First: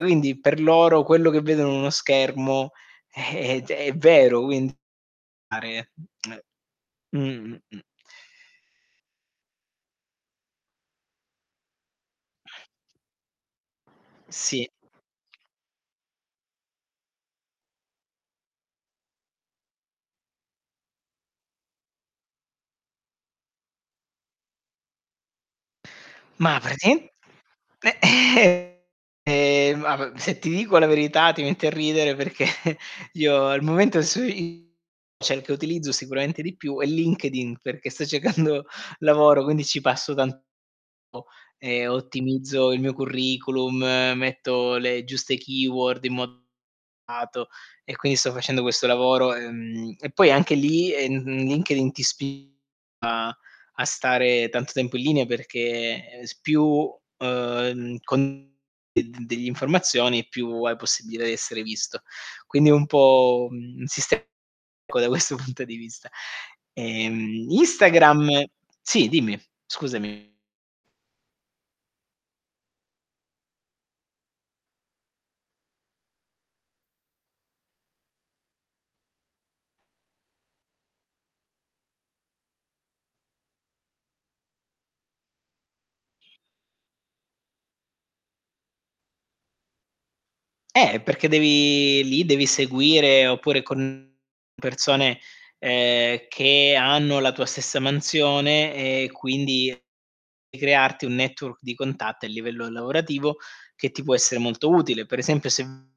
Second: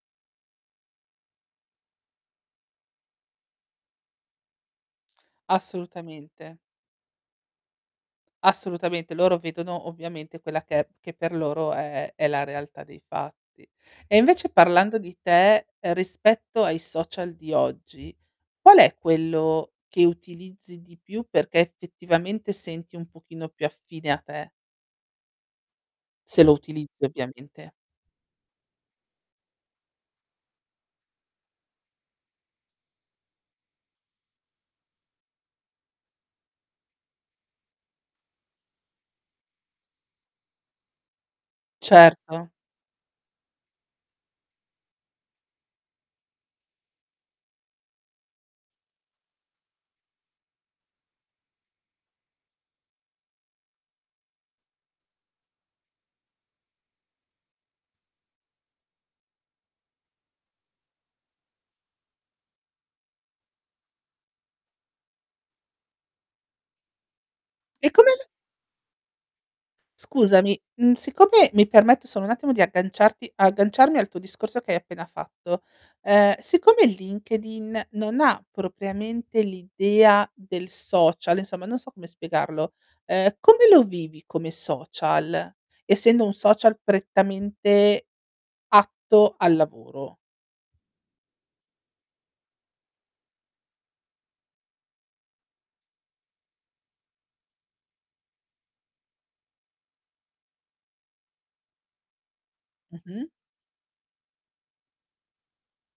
Quindi per loro, quello che vedono in uno schermo è è g è vero quindi [unintelligible] Assolutamente. Mh. Mh. Mh. Assolutamente, loro vedono ovviamente quella che è che per loro è è la realtà dei fatti. E invece Sì. parlando di te, rispetto ai social di oggi, qual è quello che utilizzi di più perché effettivamente senti un pochino più affine a te? Se lo Ma utilizzi praticamen ovviamente. ehm, mah, se ti dico la verità ti metti a ridere perché, io al momento su i cerco, utilizzo, sicuramente di più, è LinkedIn, perché sto cercando lavoro. Quindi ci passo tanto e Certo. ottimizzo il mio curriculum, metto le giuste keyword in modo accurato, e quindi sto facendo questo lavoro. Ehm, e poi anche li ehm, LinkedIn ti spinge a a stare tanto tempo in linea perché s più, ehm, con delle informazioni è più possibile essere visto. Quindi è un po', un sistema unico da questo punto di vista. Ehm, E come? Instagram, sì dimmi, scusami. Scusami, uhm, siccome mi permetto solo un attimo di agganciarti agganciarmi al tuo discorso che hai appena fatto, ehm, siccome LinkedIn non ha propriamente l'idea del social, insomma non so come spiegarlo, ehm, come lo vivi come social, essendo un social prettamente atto al lavoro? Eh, perché devi lì devi seguire oppure con persone, ehm, che hanno la tua stessa mansione e quindi crearti un network di contatto a livello Mh-mh. lavorativo, che ti può essere molto utile. Per esempio se uhm,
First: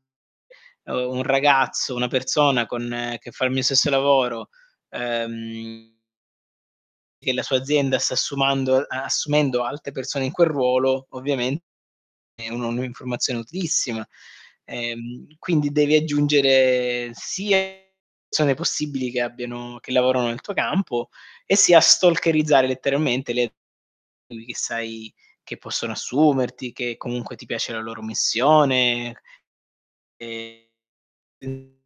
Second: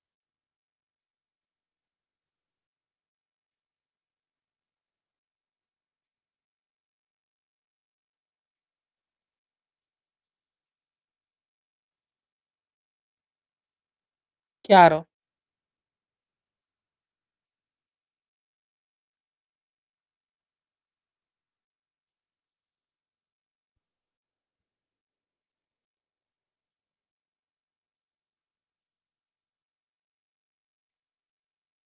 un ragazzo, una persona con che fa il mio stesso lavoro, ehm che la sua azienda sta assumando ehm, assumendo altre persone in quel ruolo, ovviamente è un'informazione utilissima. Chiaro. Ehm, quindi devi aggiungere sia persone possibili che abbiano che lavorano nel tuo campo e sia stalkerizzare letteralmente le a che sai che possono assumerti, che comunque ti piace la loro missione. Ehm. [unintelligible]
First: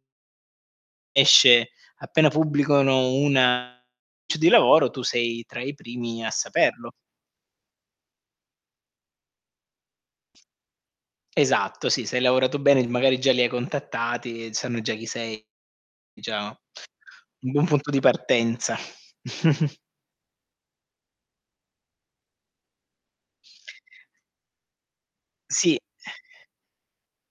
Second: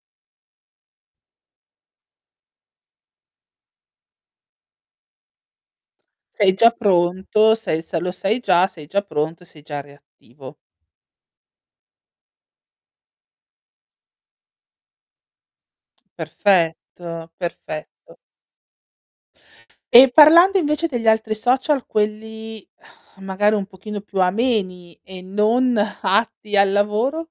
Esce, appena pubblicano una annuncio di lavoro, tu sei tra i primi a Sei già saperlo. pronto? Sei se lo sei già, sei già pronto e sei già reattivo. Esatto, sì, se hai lavorato bene magari già li hai contattati, sanno già chi sei. Già, Perfetto, un buon punto di perfetto. partenza. E parlando invece degli altri social, quelli magari un pochino più ameni e non Sì. atti al lavoro?